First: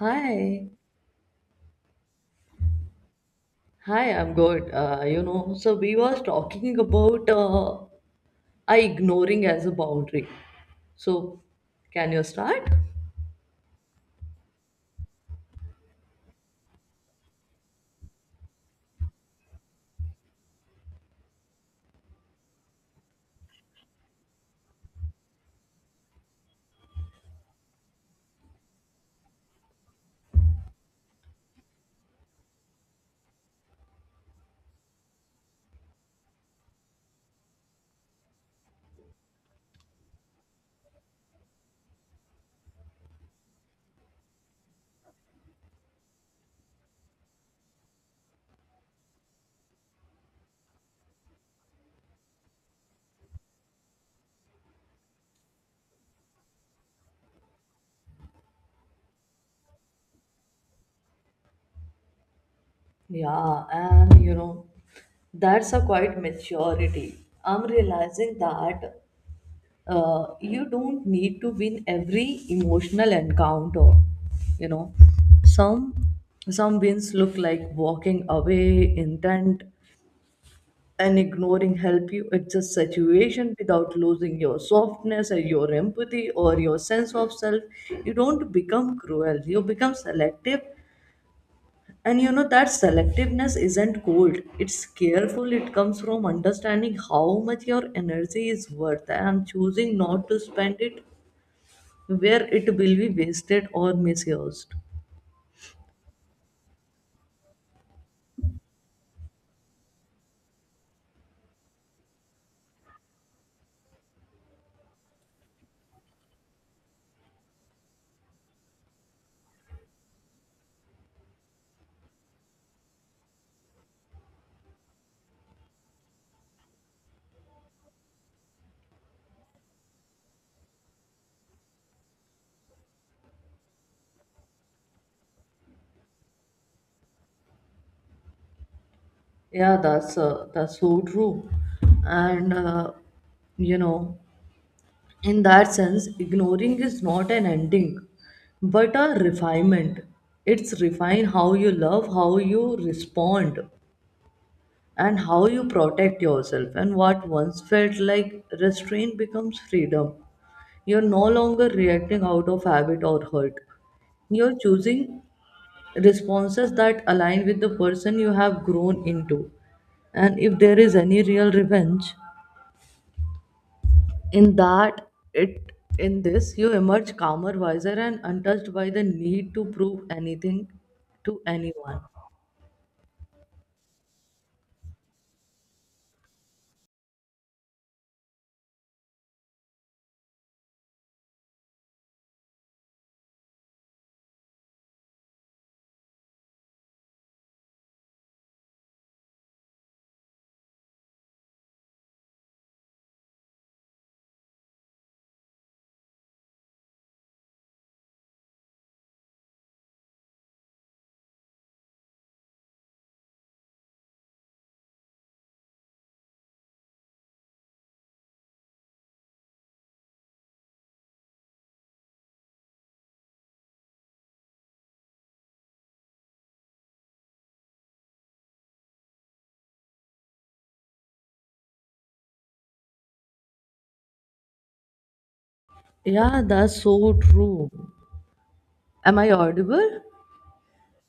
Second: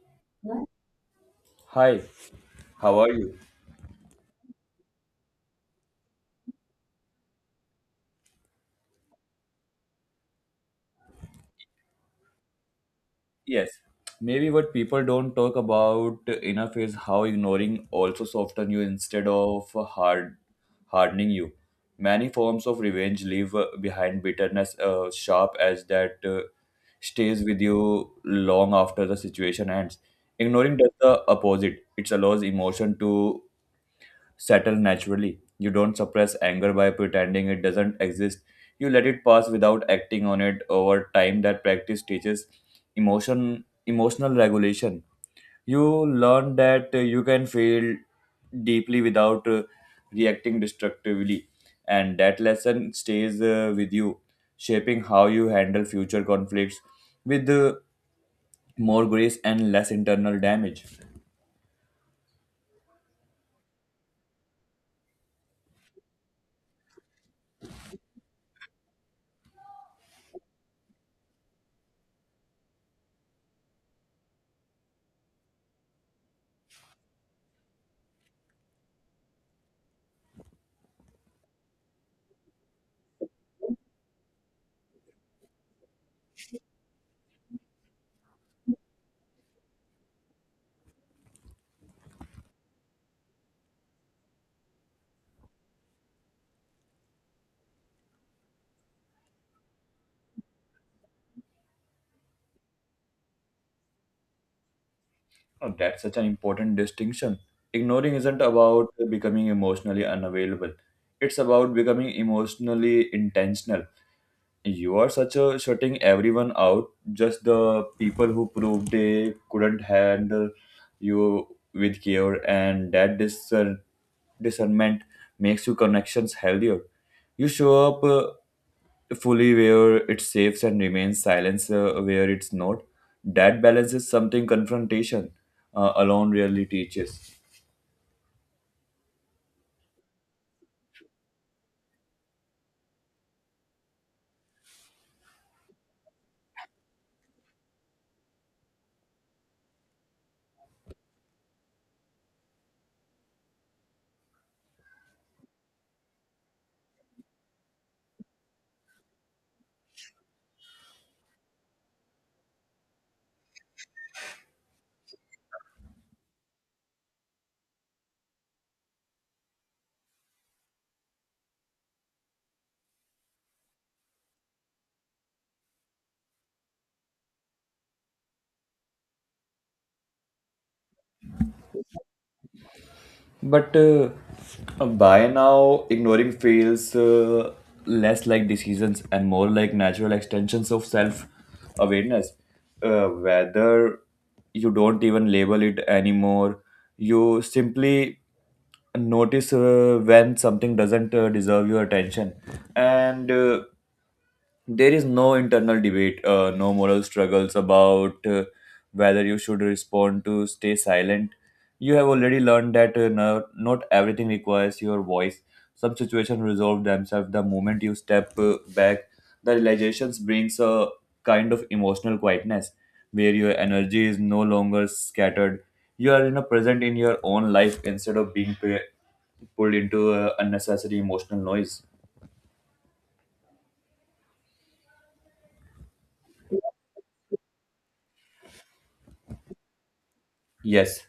Hi, Hi, how are you? hi, I'm good. You know, so we was talking about I ignoring as a boundary. So, can you start? Yes. Maybe what people don't talk about enough is how ignoring also softens you instead of hardening you. Many forms of revenge leave behind bitterness sharp as that stays with you long after the situation ends. Ignoring does the opposite. It allows emotion to settle naturally. You don't suppress anger by pretending it doesn't exist. You let it pass without acting on it over time. That practice teaches emotional regulation. You learn that you can feel deeply without reacting destructively, and that lesson stays with you, shaping how you handle future conflicts with more grace and less internal damage. Yeah, and you know, that's a quite maturity. I'm realizing that you don't need to win every emotional encounter. You know, some some wins look like walking away intent, and ignoring help you adjust situation without losing your softness or your empathy or your sense of self. You don't become cruel, you become selective. And you know, that selectiveness isn't cold, it's careful. It comes from understanding how much your energy is worth and choosing not to spend it where it will be wasted or misused. Oh, that's such an important distinction. Ignoring isn't about becoming emotionally unavailable. It's about becoming emotionally intentional. You are such a shutting everyone out, just the people who proved they couldn't handle you with care, and that discernment makes your connections healthier. You show up fully where it's safe and remains silence where it's not. That balance is something confrontation alone really teaches. Yeah, that's so true. And you know, in that sense, ignoring is not an ending, but a refinement. It's refine how you love, how you respond, and how you protect yourself. And what once felt like restraint becomes freedom. You're no longer reacting out of habit or hurt. You're choosing responses that align with the person you have grown into. And if there is any real revenge, in that, it, in this, you emerge calmer, wiser, and untouched by the need to prove anything to anyone. But By now, ignoring feels less like decisions and more like natural extensions of self awareness. Whether you don't even label it anymore, you simply notice when something doesn't deserve your attention. And There is no internal debate, no moral struggles about whether you should respond to stay silent. You have already learned that no, not everything requires your voice. Some situations resolve themselves the moment you step back. The realizations brings a kind of emotional quietness where your energy is no longer scattered. You are you know, present in your own life instead of being pulled into unnecessary emotional noise. Yeah, that's so true. Am I audible? Yes,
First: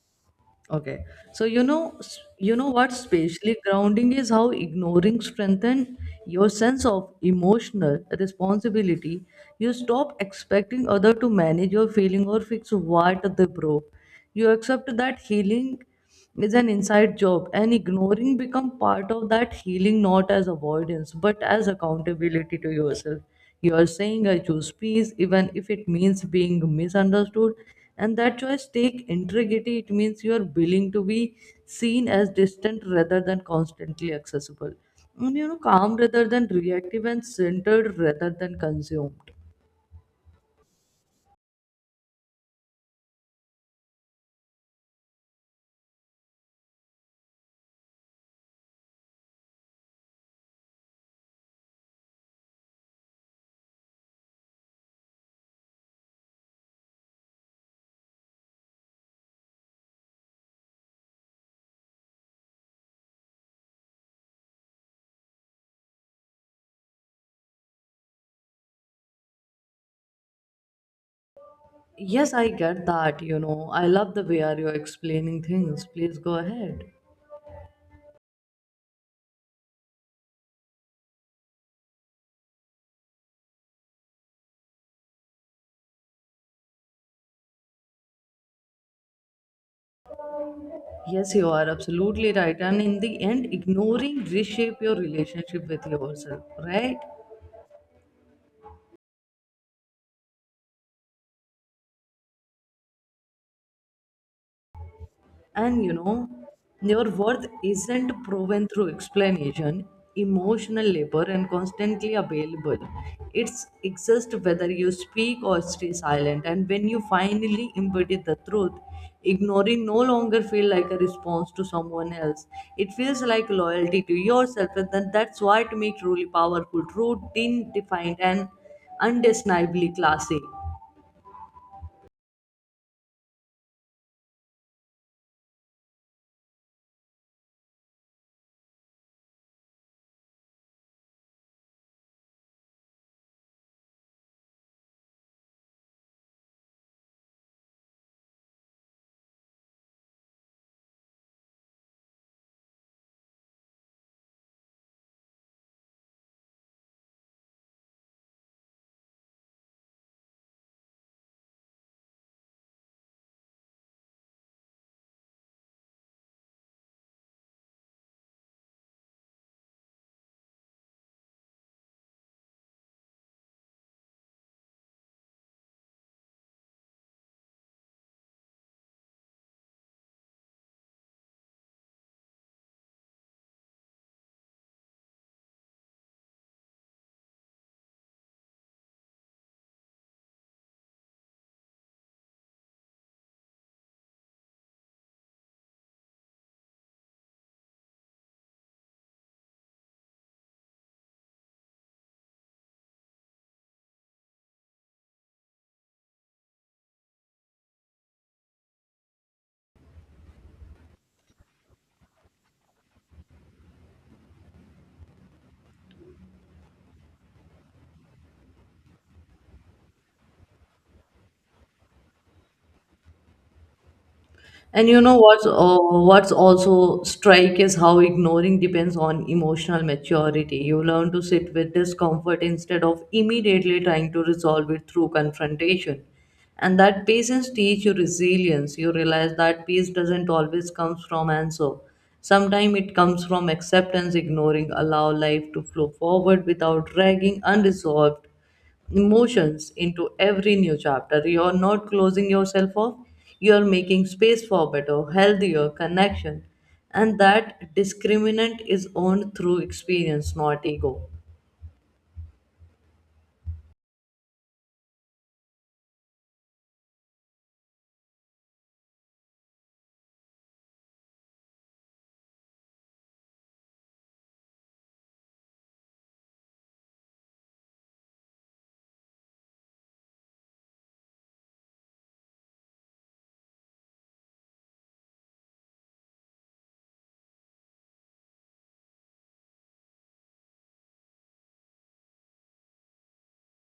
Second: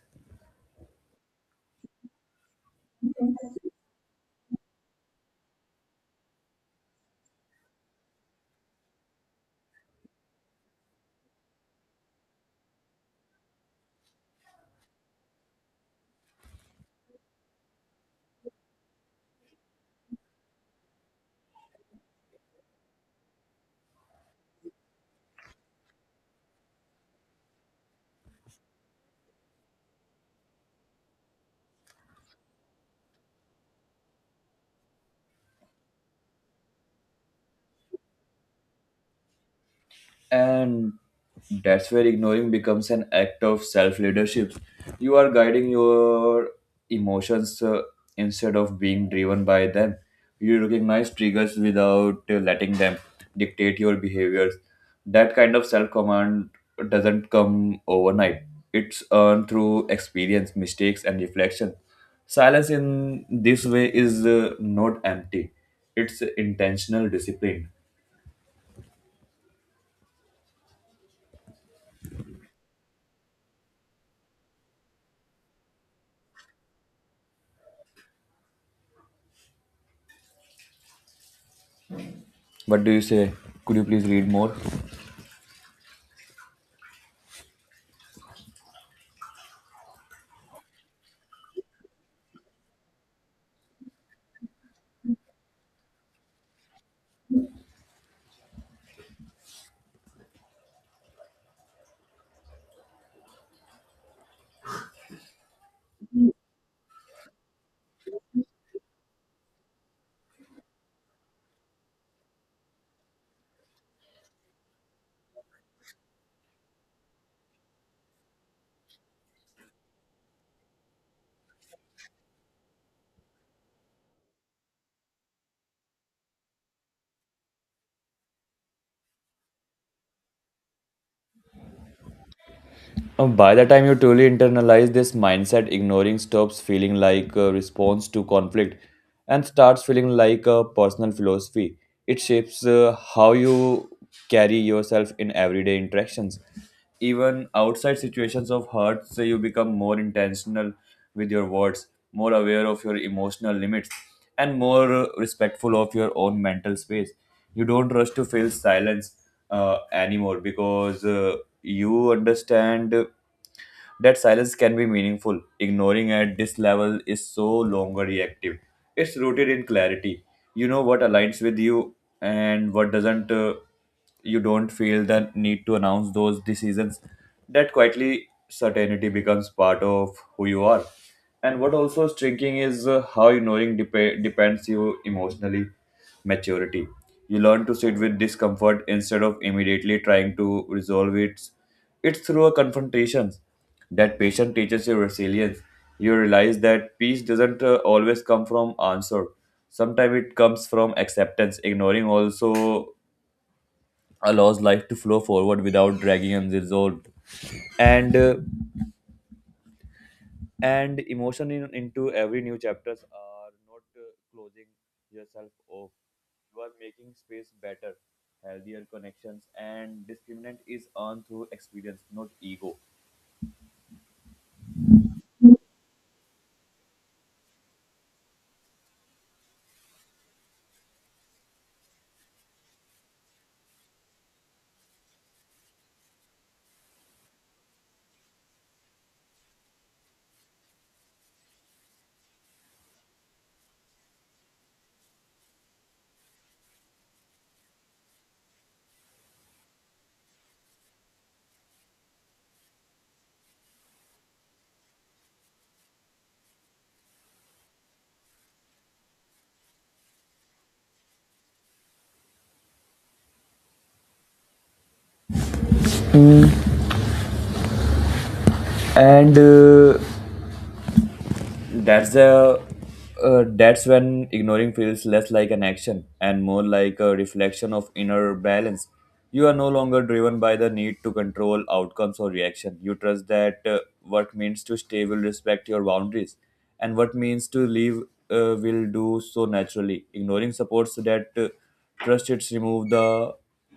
Okay. So you know, you know what spatially grounding is how ignoring strengthen your sense of emotional responsibility. You stop expecting other to manage your feeling or fix what they broke. You accept that healing is an inside job, and ignoring become part of that healing, not as avoidance but as accountability to yourself. You are saying, I choose peace even if it means being misunderstood. And that choice take integrity. It means you are willing to be seen as distant rather than constantly accessible, and you know, calm rather than reactive, and centered rather than consumed. and that's where ignoring becomes an act of self leadership. You are guiding your emotions instead of being driven by them. You recognize triggers without letting them dictate your behaviors. That kind of self command doesn't come overnight. It's earned through experience, mistakes and reflection. Silence in this way is not empty, it's intentional discipline. Yes, I get that. You know, I love the way are you explaining things. Please go ahead. What do you say? Could you please read more? Yes, you are absolutely right. And in the end, ignoring reshape your relationship with yourself, right? And you know, your worth isn't proven through explanation, emotional labor, and constantly available. It's exists whether you speak or stay silent. And when you finally embody the truth, ignoring no longer feel like a response to someone else. It feels like loyalty to yourself, and then that's what makes truly powerful, true, defined, and undeniably classy. By the time you truly internalize this mindset, ignoring stops feeling like a response to conflict and starts feeling like a personal philosophy. It shapes how you carry yourself in everyday interactions. Even outside situations of hurt, so you become more intentional with your words, more aware of your emotional limits, and more respectful of your own mental space. You don't rush to fill silence anymore because you understand that silence can be meaningful. Ignoring at this level is so longer reactive. It's rooted in clarity. You know what aligns with you and what doesn't. You don't feel the need to announce those decisions. That quietly certainty becomes part of who you are. And what also is shrinking is how ignoring depends you emotionally maturity. You learn to sit with discomfort instead of immediately trying to resolve it. It's through a confrontations that patience teaches you resilience. You realize that peace doesn't always come from answer. Sometimes it comes from acceptance. Ignoring also allows life to flow forward without dragging unresolved. And uh, and emotion in, into every new chapters are not closing yourself off. You are making space better, healthier connections, and discriminant is earned through experience, not ego. And you know what's also strike is how ignoring depends on emotional maturity. You learn to sit with discomfort instead of immediately trying to resolve it through confrontation. And that patience teach you resilience. You realize that peace doesn't always comes from answer. Sometimes it comes from acceptance. Ignoring, allow life to flow forward without dragging unresolved emotions into every new chapter. You're not closing yourself off, you're making space for better, healthier connection. And that discriminant is owned through experience, not ego. And that's the That's when ignoring feels less like an action and more like a reflection of inner balance. You are no longer driven by the need to control outcomes or reaction. You trust that what means to stay will respect your boundaries, and what means to leave will do so naturally. Ignoring supports that trust. It's remove the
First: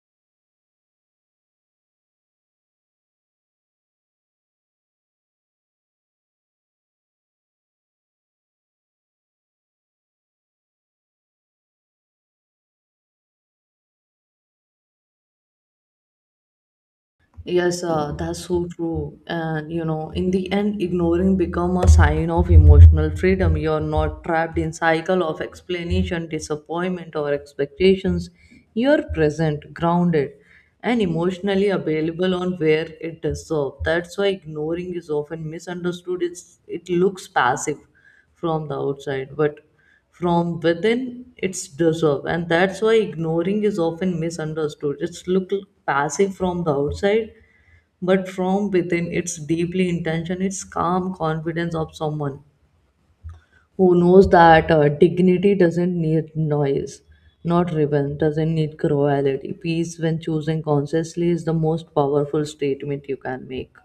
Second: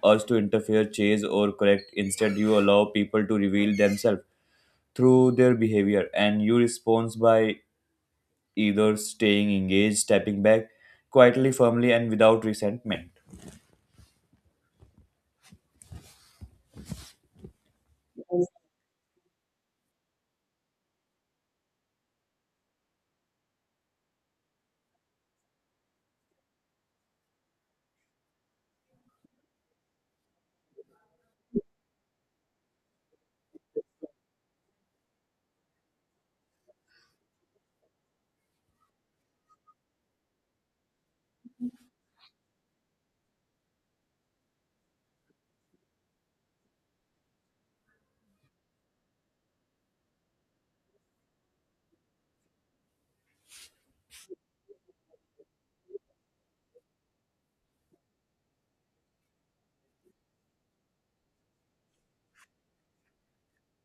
urge to interfere, chase or correct. Instead you allow people to reveal themselves through their behavior, and you respond by either staying engaged, stepping back quietly, firmly, and without resentment. Yes, that's so true. And you know, in the end, ignoring become a sign of emotional freedom. You're not trapped in cycle of explanation, disappointment, or expectations. You're present, grounded, and emotionally available on where it deserves. That's why ignoring is often misunderstood. It looks passive from the outside, but from within its deserve. And that's why ignoring is often misunderstood. It's look passive from the outside, but from within it's deeply intention. It's calm confidence of someone who knows that dignity doesn't need noise, not ribbon doesn't need cruelty. Peace when choosing consciously is the most powerful statement you can make.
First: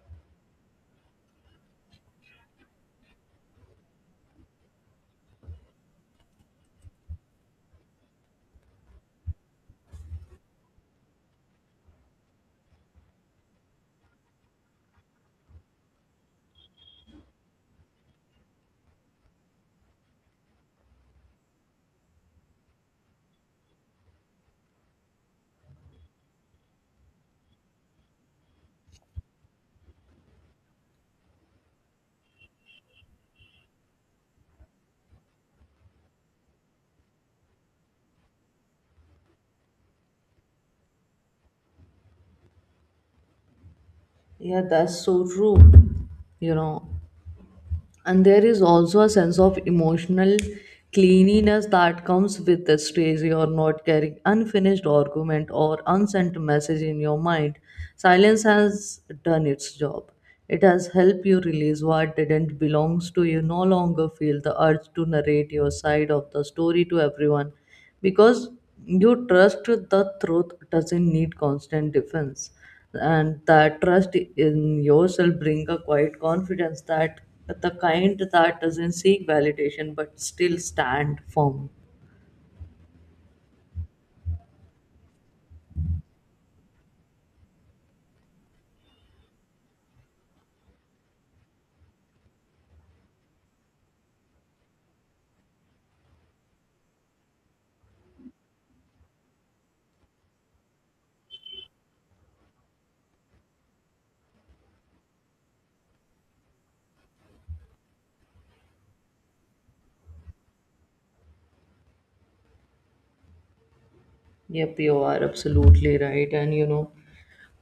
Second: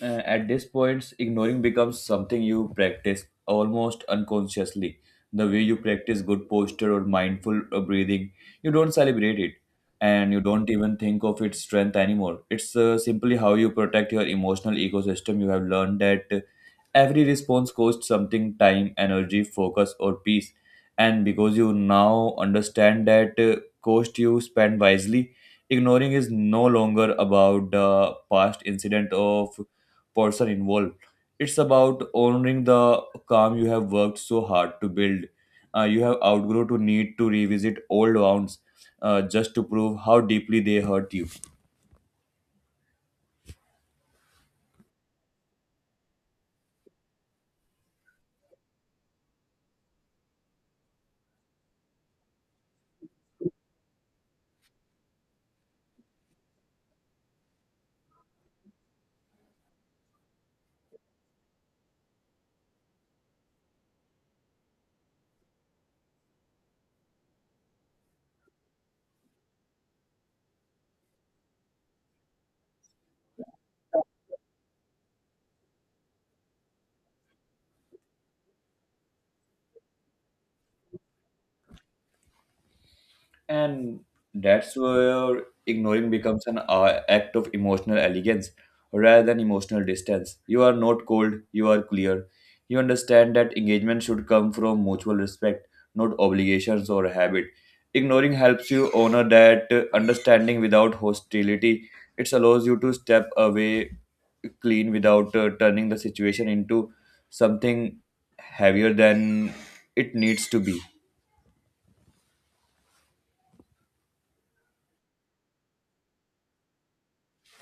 At this point, ignoring becomes something you practice almost unconsciously. The way you practice good posture or mindful breathing, you don't celebrate it and you don't even think of its strength anymore. It's simply how you protect your emotional ecosystem. You have learned that every response costs something: time, energy, focus, or peace. And because you now understand that cost, you spend wisely. Ignoring is no longer about the past incident of person involved. It's about honoring the calm you have worked so hard to build. You have outgrown to need to revisit old wounds just to prove how deeply they hurt you. Yeah, that's so true, you know. And there is also a sense of emotional cleanliness that comes with the stage. You're not carrying unfinished argument or unsent message in your mind. Silence has done its job. It has helped you release what didn't belongs to you. No longer feel the urge to narrate your side of the story to everyone, because you trust the truth doesn't need constant defense. And that trust in yourself bring a quiet confidence, that the kind that doesn't seek validation but still stand firm. And that's where ignoring becomes an act of emotional elegance rather than emotional distance. You are not cold, you are clear. You understand that engagement should come from mutual respect, not obligations or habit. Ignoring helps you honor that understanding without hostility. It allows you to step away clean without turning the situation into something heavier than it needs to be. Yep, you are absolutely right. And you know,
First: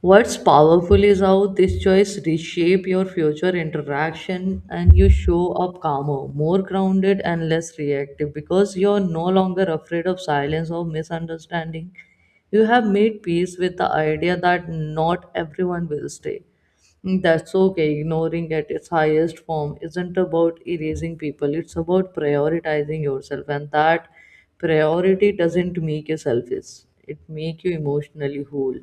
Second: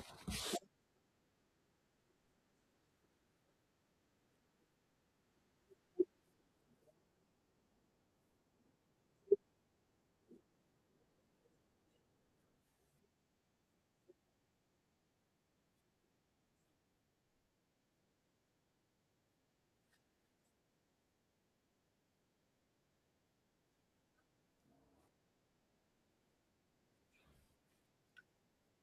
what's powerful is how this choice reshape your future interaction, and you show up calmer, more grounded, and less reactive because you're no longer afraid of silence or misunderstanding. You have made peace with the idea that not everyone will stay. That's okay. Ignoring at its highest form isn't about erasing people, it's about prioritizing yourself, and that priority doesn't make you selfish, it makes you emotionally whole.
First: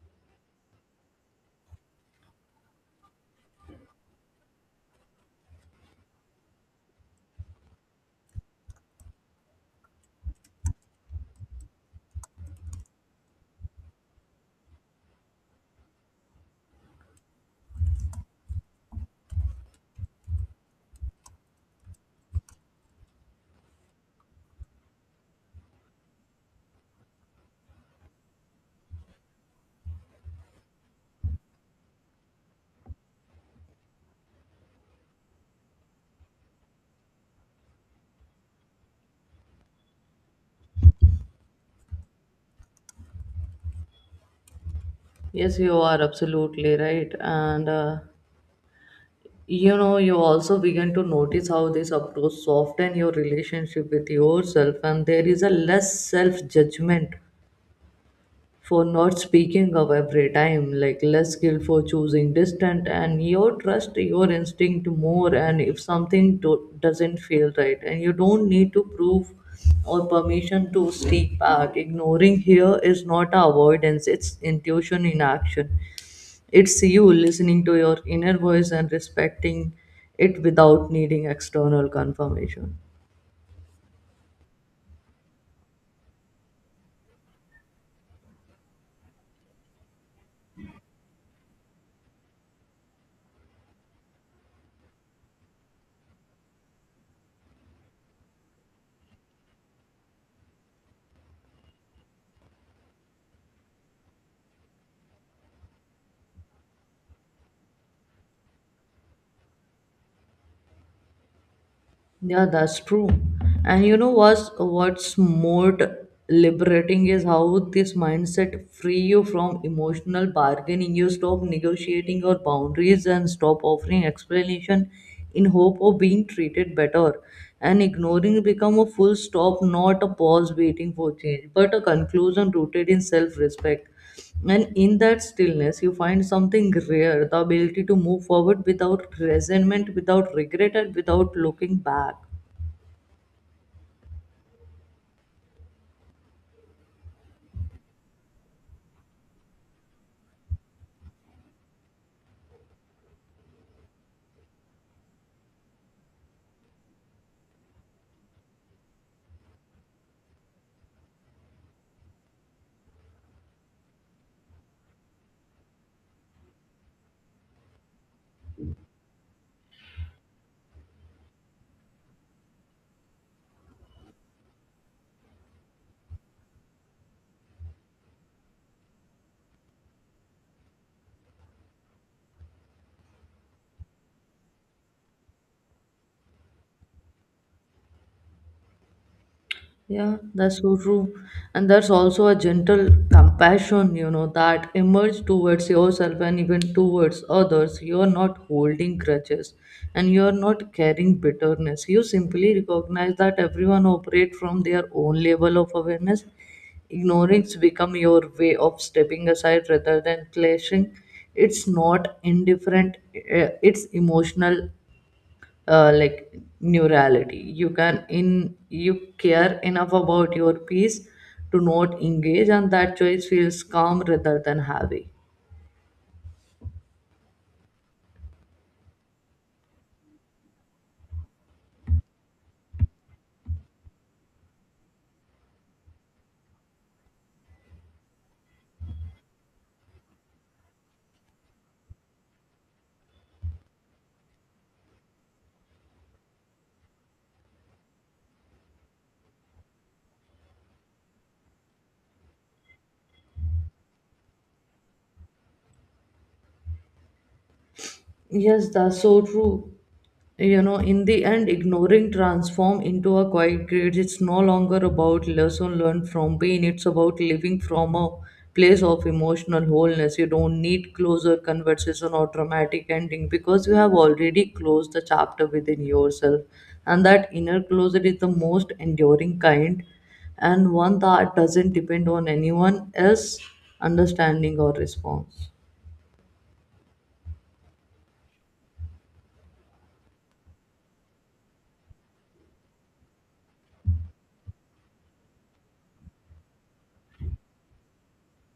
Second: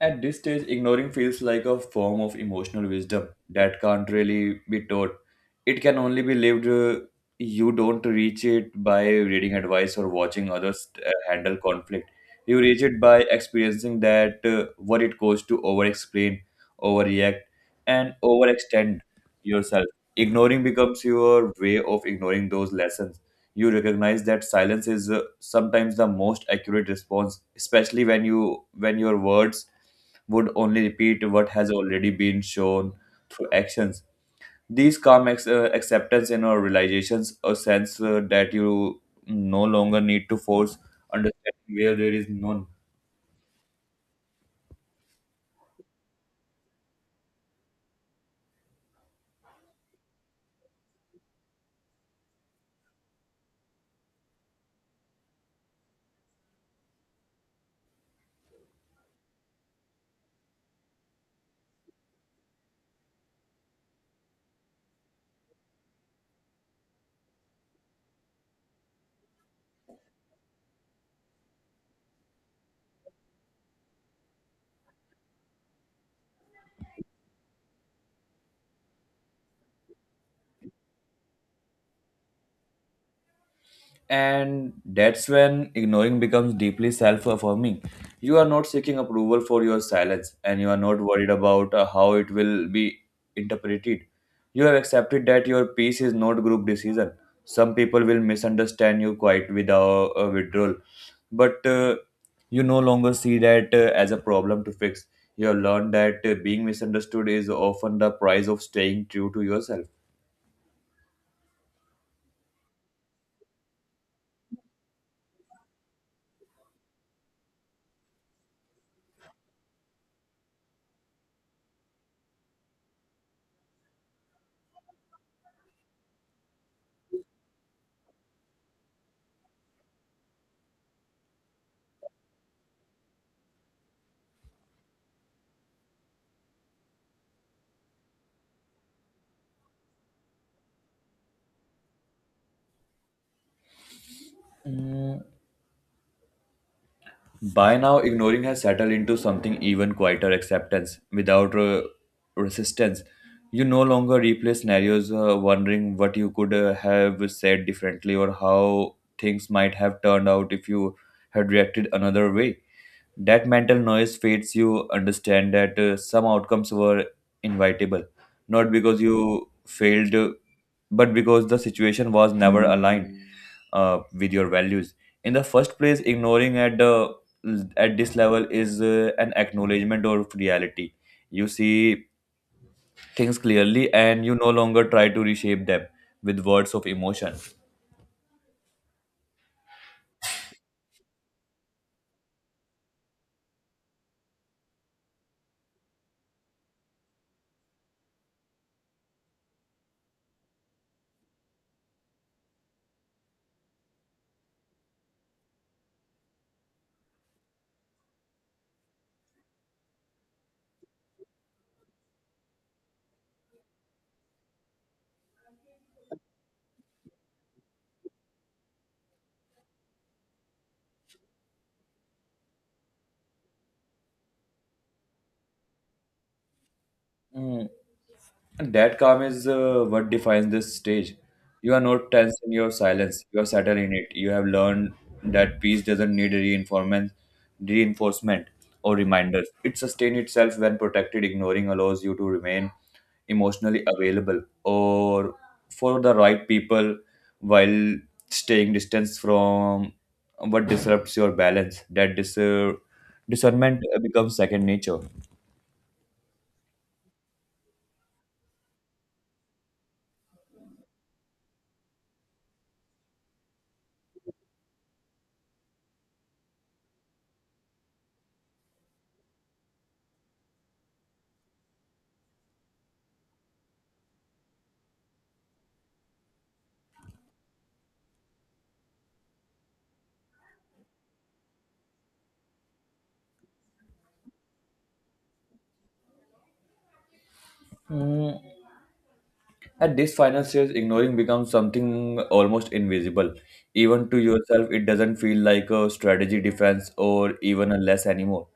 At this stage, ignoring feels like a form of emotional wisdom that can't really be taught. It can only be lived. You don't reach it by reading advice or watching others handle conflict. You reach it by experiencing that what it costs to over-explain, overreact, and overextend yourself. Ignoring becomes your way of ignoring those lessons. You recognize that silence is sometimes the most accurate response, especially when your words would only repeat what has already been shown through actions. These calm acceptance and or realizations, a sense that you no longer need to force understanding where there is none. Yes, you are absolutely right. And you know, you also begin to notice how this approach softens your relationship with yourself, and there is a less self judgment for not speaking up every time, like less guilt for choosing distant, and you trust your instinct more. And if something doesn't feel right, and you don't need to prove or permission to sneak back. Ignoring here is not avoidance, it's intuition in action. It's you listening to your inner voice and respecting it without needing external confirmation. And that's when ignoring becomes deeply self affirming. You are not seeking approval for your silence, and you are not worried about how it will be interpreted. You have accepted that your peace is not group decision. Some people will misunderstand you quite without a withdrawal, but you no longer see that as a problem to fix. You have learned that being misunderstood is often the price of staying true to yourself. Yeah, that's true. And you know what's more liberating is how this mindset free you from emotional bargaining. You stop negotiating your boundaries and stop offering explanation in hope of being treated better. And ignoring become a full stop, not a pause waiting for change, but a conclusion rooted in self-respect. And in that stillness, you find something rare, the ability to move forward without resentment, without regret, and without looking back. Mm, by now, ignoring has settled into something even quieter acceptance without resistance. You no longer replay scenarios wondering what you could have said differently or how things might have turned out if you had reacted another way. That mental noise fades. You understand that some outcomes were inevitable, not because you failed, but because the situation was never aligned with your values. In the first place, ignoring at this level is an acknowledgement of reality. You see things clearly, and you no longer try to reshape them with words of emotion. Yeah, that's so true. And there's also a gentle compassion, you know, that emerges towards yourself and even towards others. You're not holding grudges and you're not carrying bitterness. You simply recognize that everyone operates from their own level of awareness. Ignorance become your way of stepping aside rather than clashing. It's not indifferent, it's emotional, like, neurality. You can in you care enough about your peace to not engage, and that choice feels calm rather than heavy. Mm, and that calm is what defines this stage. You are not tense in your silence. You are settled in it. You have learned that peace doesn't need reinforcement, reinforcement or reminders. It sustains itself when protected. Ignoring allows you to remain emotionally available or for the right people while staying distance from what disrupts your balance. That discernment becomes second nature. Yes, that's so true. You know, in the end, ignoring transform into a quiet grade. It's no longer about lesson learned from pain. It's about living from a place of emotional wholeness. You don't need closer conversation or dramatic ending because you have already closed the chapter within yourself. And that inner closure is the most enduring kind, and one that doesn't depend on anyone else understanding or response. Hmm, at this final stage, ignoring becomes something almost invisible. Even to yourself, it doesn't feel like a strategy defense or even a less anymore.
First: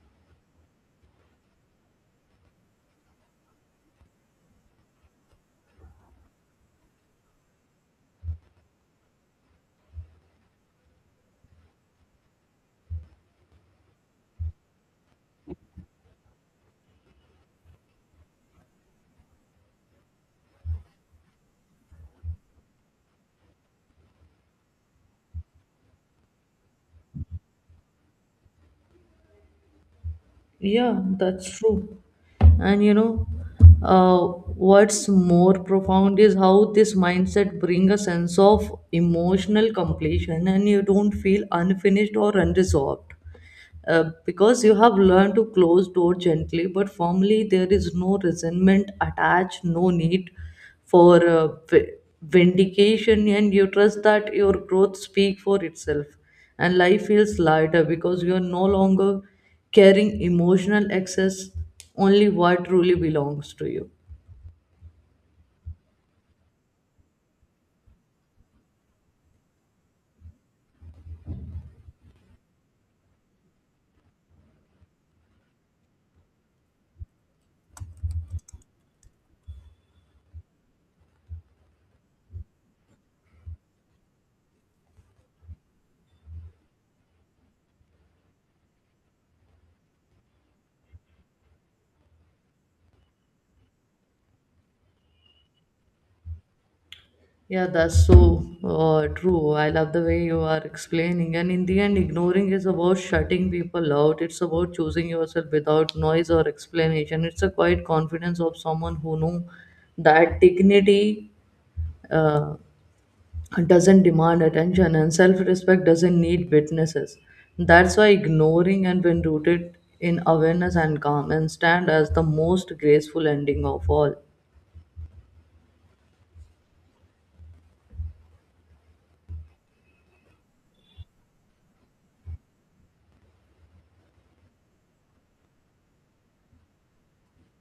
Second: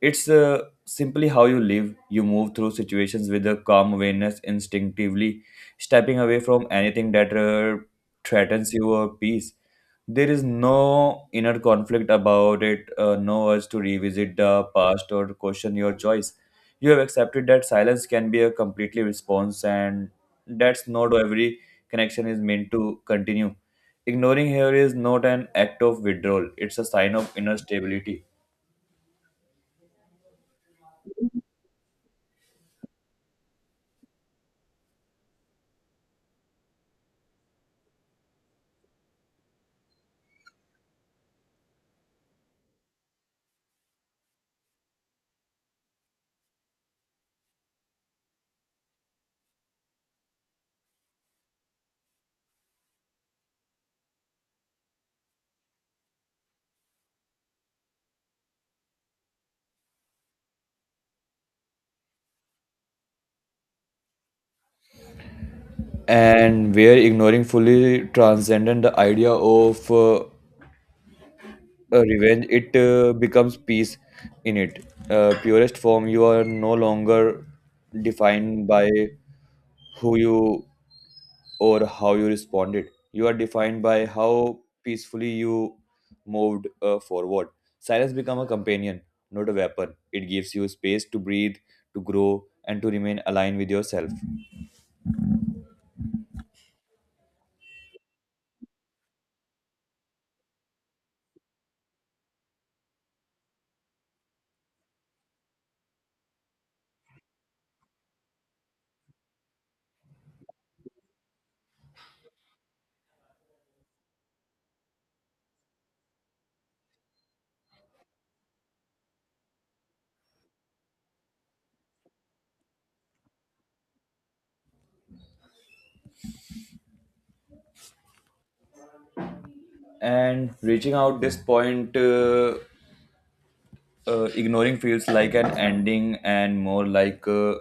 It's simply how you live. You move through situations with a calm awareness, instinctively stepping away from anything that threatens your peace. There is no inner conflict about it, no urge to revisit the past or question your choice. You have accepted that silence can be a completely response, and that's not every connection is meant to continue. Ignoring here is not an act of withdrawal, it's a sign of inner stability. Yeah, that's true. And you know, uh, what's more profound is how this mindset brings a sense of emotional completion, and you don't feel unfinished or unresolved because you have learned to close door gently but firmly. There is no resentment attached, no need for vindication, and you trust that your growth speak for itself. And life feels lighter because you are no longer carrying emotional excess, only what truly belongs to you. And where ignoring fully transcendent the idea of revenge, it becomes peace in it purest form. You are no longer defined by who you or how you responded. You are defined by how peacefully you moved forward. Silence become a companion, not a weapon. It gives you space to breathe, to grow and to remain aligned with yourself. Yeah, that's so true. I love the way you are explaining. And in the end, ignoring is about shutting people out. It's about choosing yourself without noise or explanation. It's a quiet confidence of someone who knew that dignity uh, doesn't demand attention, and self respect doesn't need witnesses. That's why ignoring and when rooted in awareness and calm and stand as the most graceful ending of all. And reaching out this point ignoring feels like an ending and more like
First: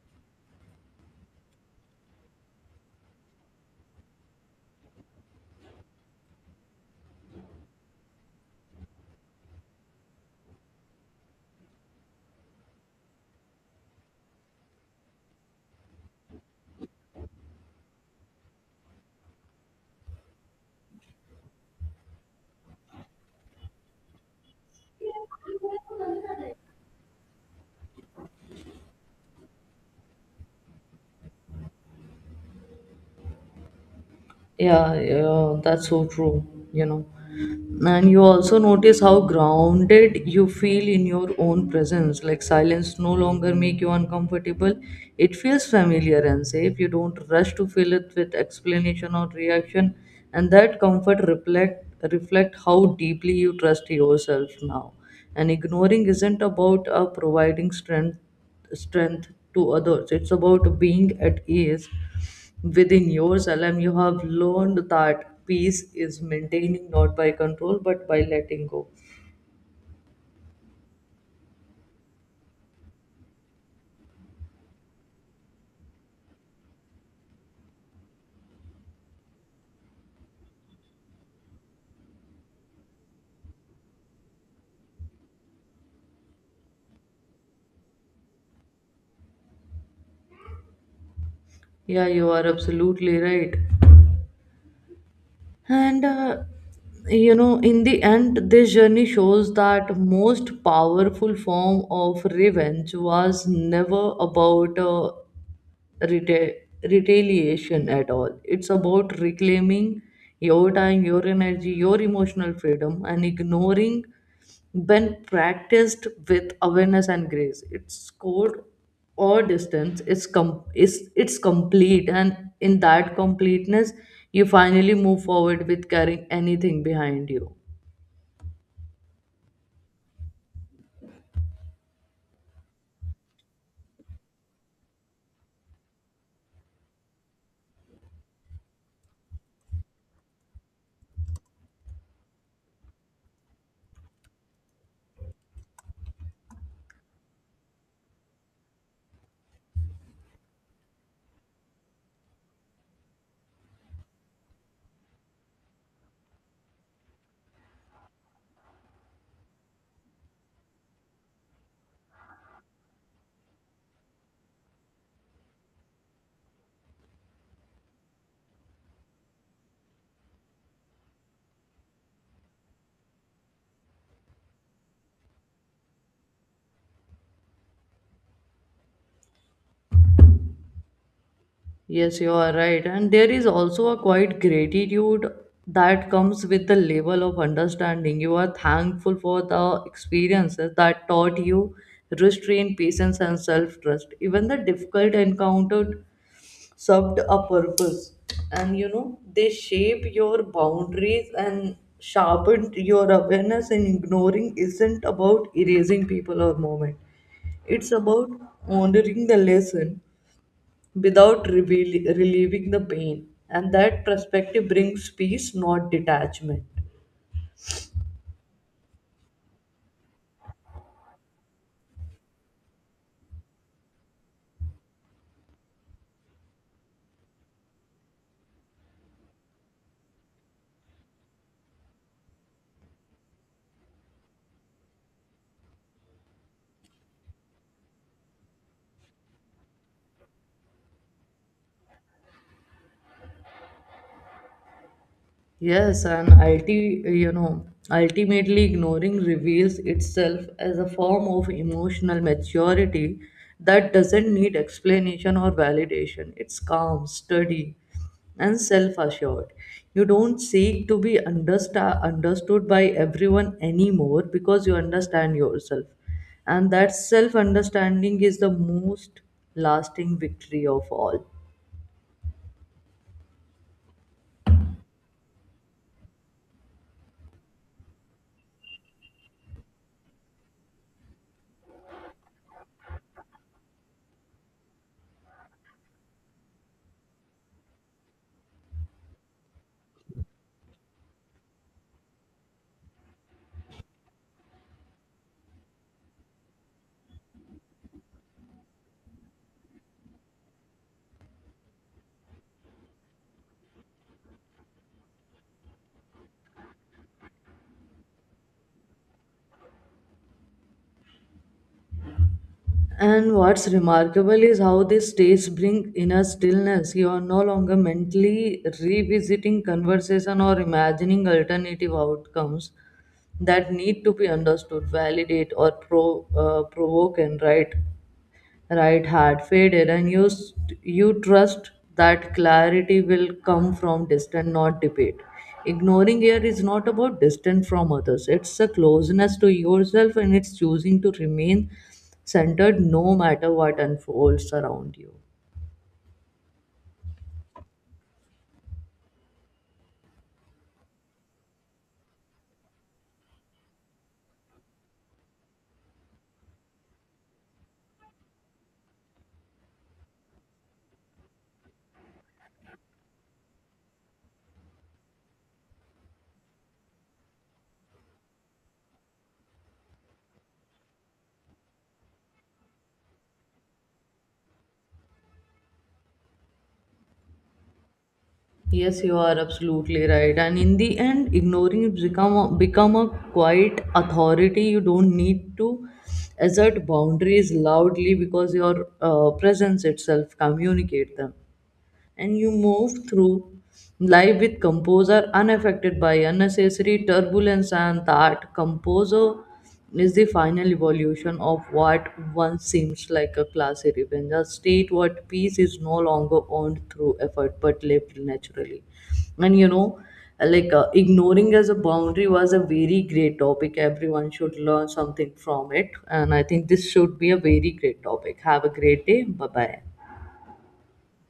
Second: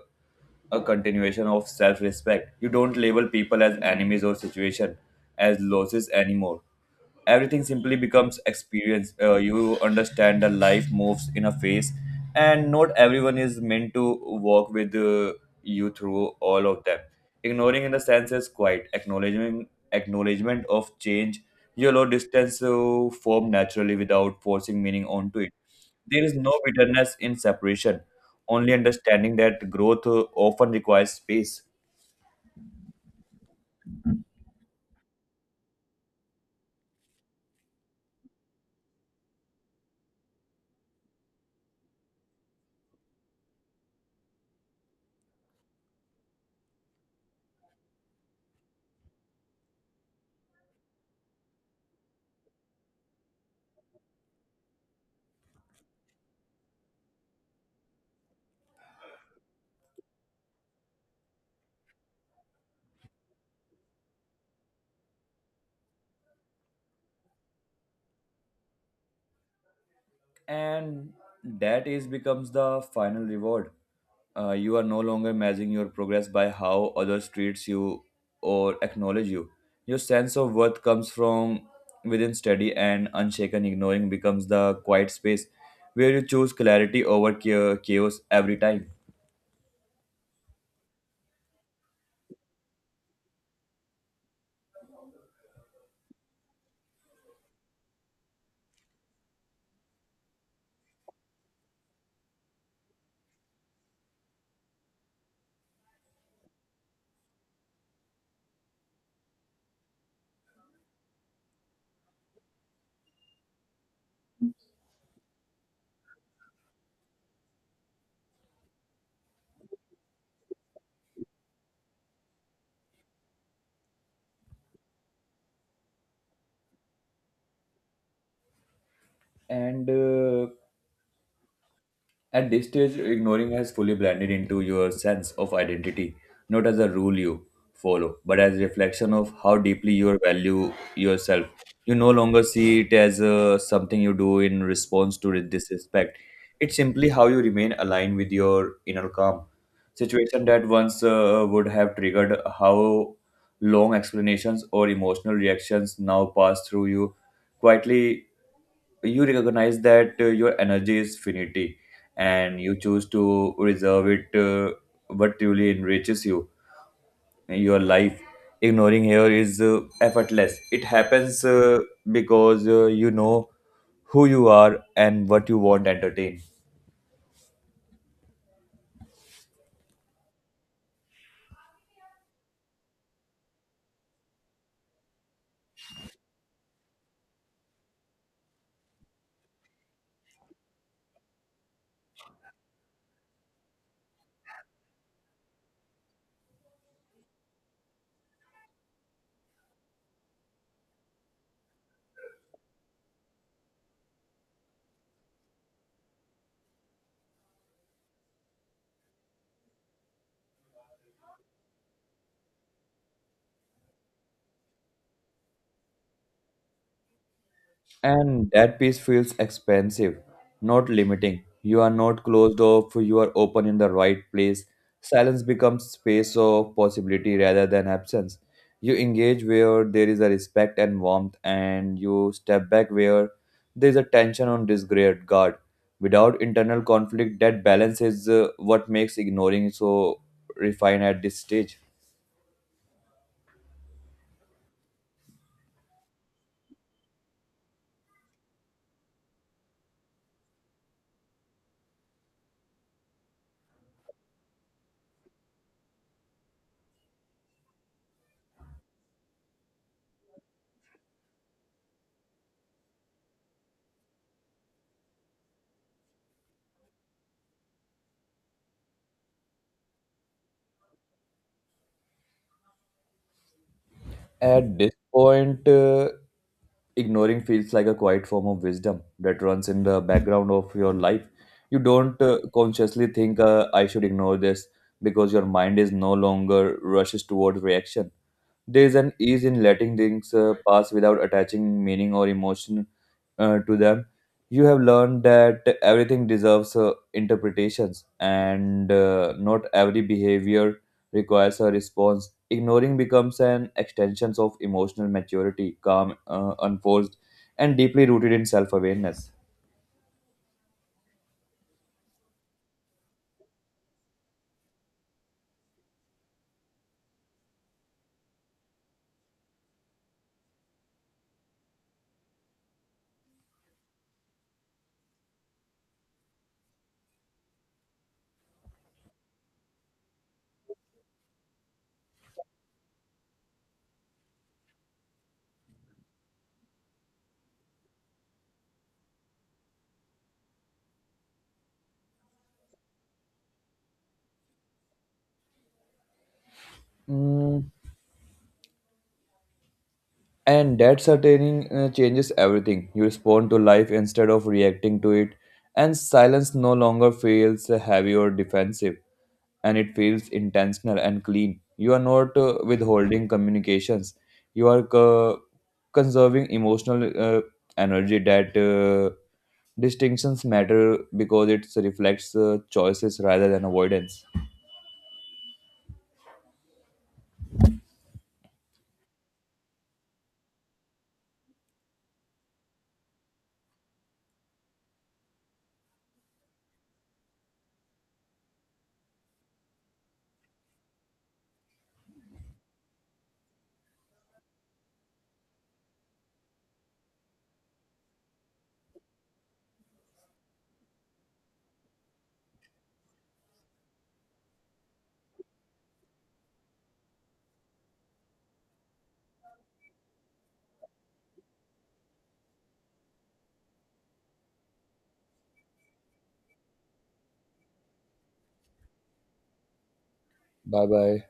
a continuation of self respect. You don't label people as enemies or situation as losses anymore. Everything simply becomes experience. You understand that life moves in a phase, and not everyone is meant to walk with you through all of them. Ignoring in the sense is quite acknowledgement, acknowledgement of change. You allow distance to form naturally without forcing meaning onto it. There is no bitterness in separation, only understanding that growth often requires space. Yeah, yeah, that's so true, you know. And you also notice how grounded you feel in your own presence. Like silence no longer make you uncomfortable. It feels familiar and safe. You don't rush to fill it with explanation or reaction. And that comfort reflect how deeply you trust yourself now. And ignoring isn't about providing strength to others. It's about being at ease within your alum. You have learned that peace is maintaining not by control but by letting go. And that is becomes the final reward. You are no longer measuring your progress by how others treats you or acknowledge you. Your sense of worth comes from within steady and unshaken. Ignoring becomes the quiet space where you choose clarity over chaos every time. Yeah, you are absolutely right. And you know, in the end, this journey shows that most powerful form of revenge was never about reta- retaliation at all. It's about reclaiming your time, your energy, your emotional freedom, and ignoring when practiced with awareness and grace. It's code or distance is it's complete, and in that completeness, you finally move forward with carrying anything behind you. And At this stage, ignoring has fully blended into your sense of identity, not as a rule you follow, but as reflection of how deeply you value yourself. You no longer see it as something you do in response to disrespect. It's simply how you remain aligned with your inner calm. Situation that once would have triggered how long explanations or emotional reactions now pass through you quietly. You recognize that your energy is finite, and you choose to reserve it what truly enriches you your life. Ignoring here is effortless. It happens because you know who you are and what you want to entertain. Yes, you are right. And there is also a quiet gratitude that comes with the level of understanding. You are thankful for the experiences that taught you restraint, patience, and self trust. Even the difficult encountered served a purpose. And you know, they shape your boundaries and sharpened your awareness. And ignoring isn't about erasing people or moment, it's about honoring the lesson without relieving the pain. And that perspective brings peace, not detachment. And that piece feels expansive, not limiting. You are not closed off, you are open in the right place. Silence becomes space of possibility rather than absence. You engage where there is a respect and warmth, and you step back where there is a tension on disregard. Without internal conflict, that balance is what makes ignoring so refined at this stage. Yes, and you know, ultimately ignoring reveals itself as a form of emotional maturity that doesn't need explanation or validation. It's calm, steady, and self-assured. You don't seek to be understood by everyone anymore because you understand yourself. And that self-understanding is the most lasting victory of all. At this point, ignoring feels like a quiet form of wisdom that runs in the background of your life. You don't consciously think, I should ignore this because your mind is no longer rushes toward reaction. There is an ease in letting things pass without attaching meaning or emotion to them. You have learned that everything deserves interpretations, and not every behavior requires a response. Ignoring becomes an extension of emotional maturity, calm, unforced, and deeply rooted in self awareness. And what's remarkable is how these states bring inner stillness. You are no longer mentally revisiting conversation or imagining alternative outcomes that need to be understood, validate, or provoke. And right had faded, and you trust that clarity will come from distance, not debate. Ignoring air is not about distance from others, it's a closeness to yourself, and it's choosing to remain centered no matter what unfolds around you. And that certainty changes everything. You respond to life instead of reacting to it, and silence no longer feels heavy or defensive, and it feels intentional and clean. You are not withholding communications, you are conserving emotional energy. That distinctions matter because it reflects choices rather than avoidance. Yes, you are absolutely right. And in the end, become a quiet authority. You don't need to assert boundaries loudly because your presence itself communicate them. And you move through life with composer unaffected by unnecessary turbulence, and that composer is the final evolution of what once seems like a classy revenge, a state what peace is no longer earned through effort but lived naturally. And you know, like, ignoring as a boundary was a very great topic. Everyone should learn something from it, and I think this should be a very great topic. Have a great day. Bye bye. Bye bye.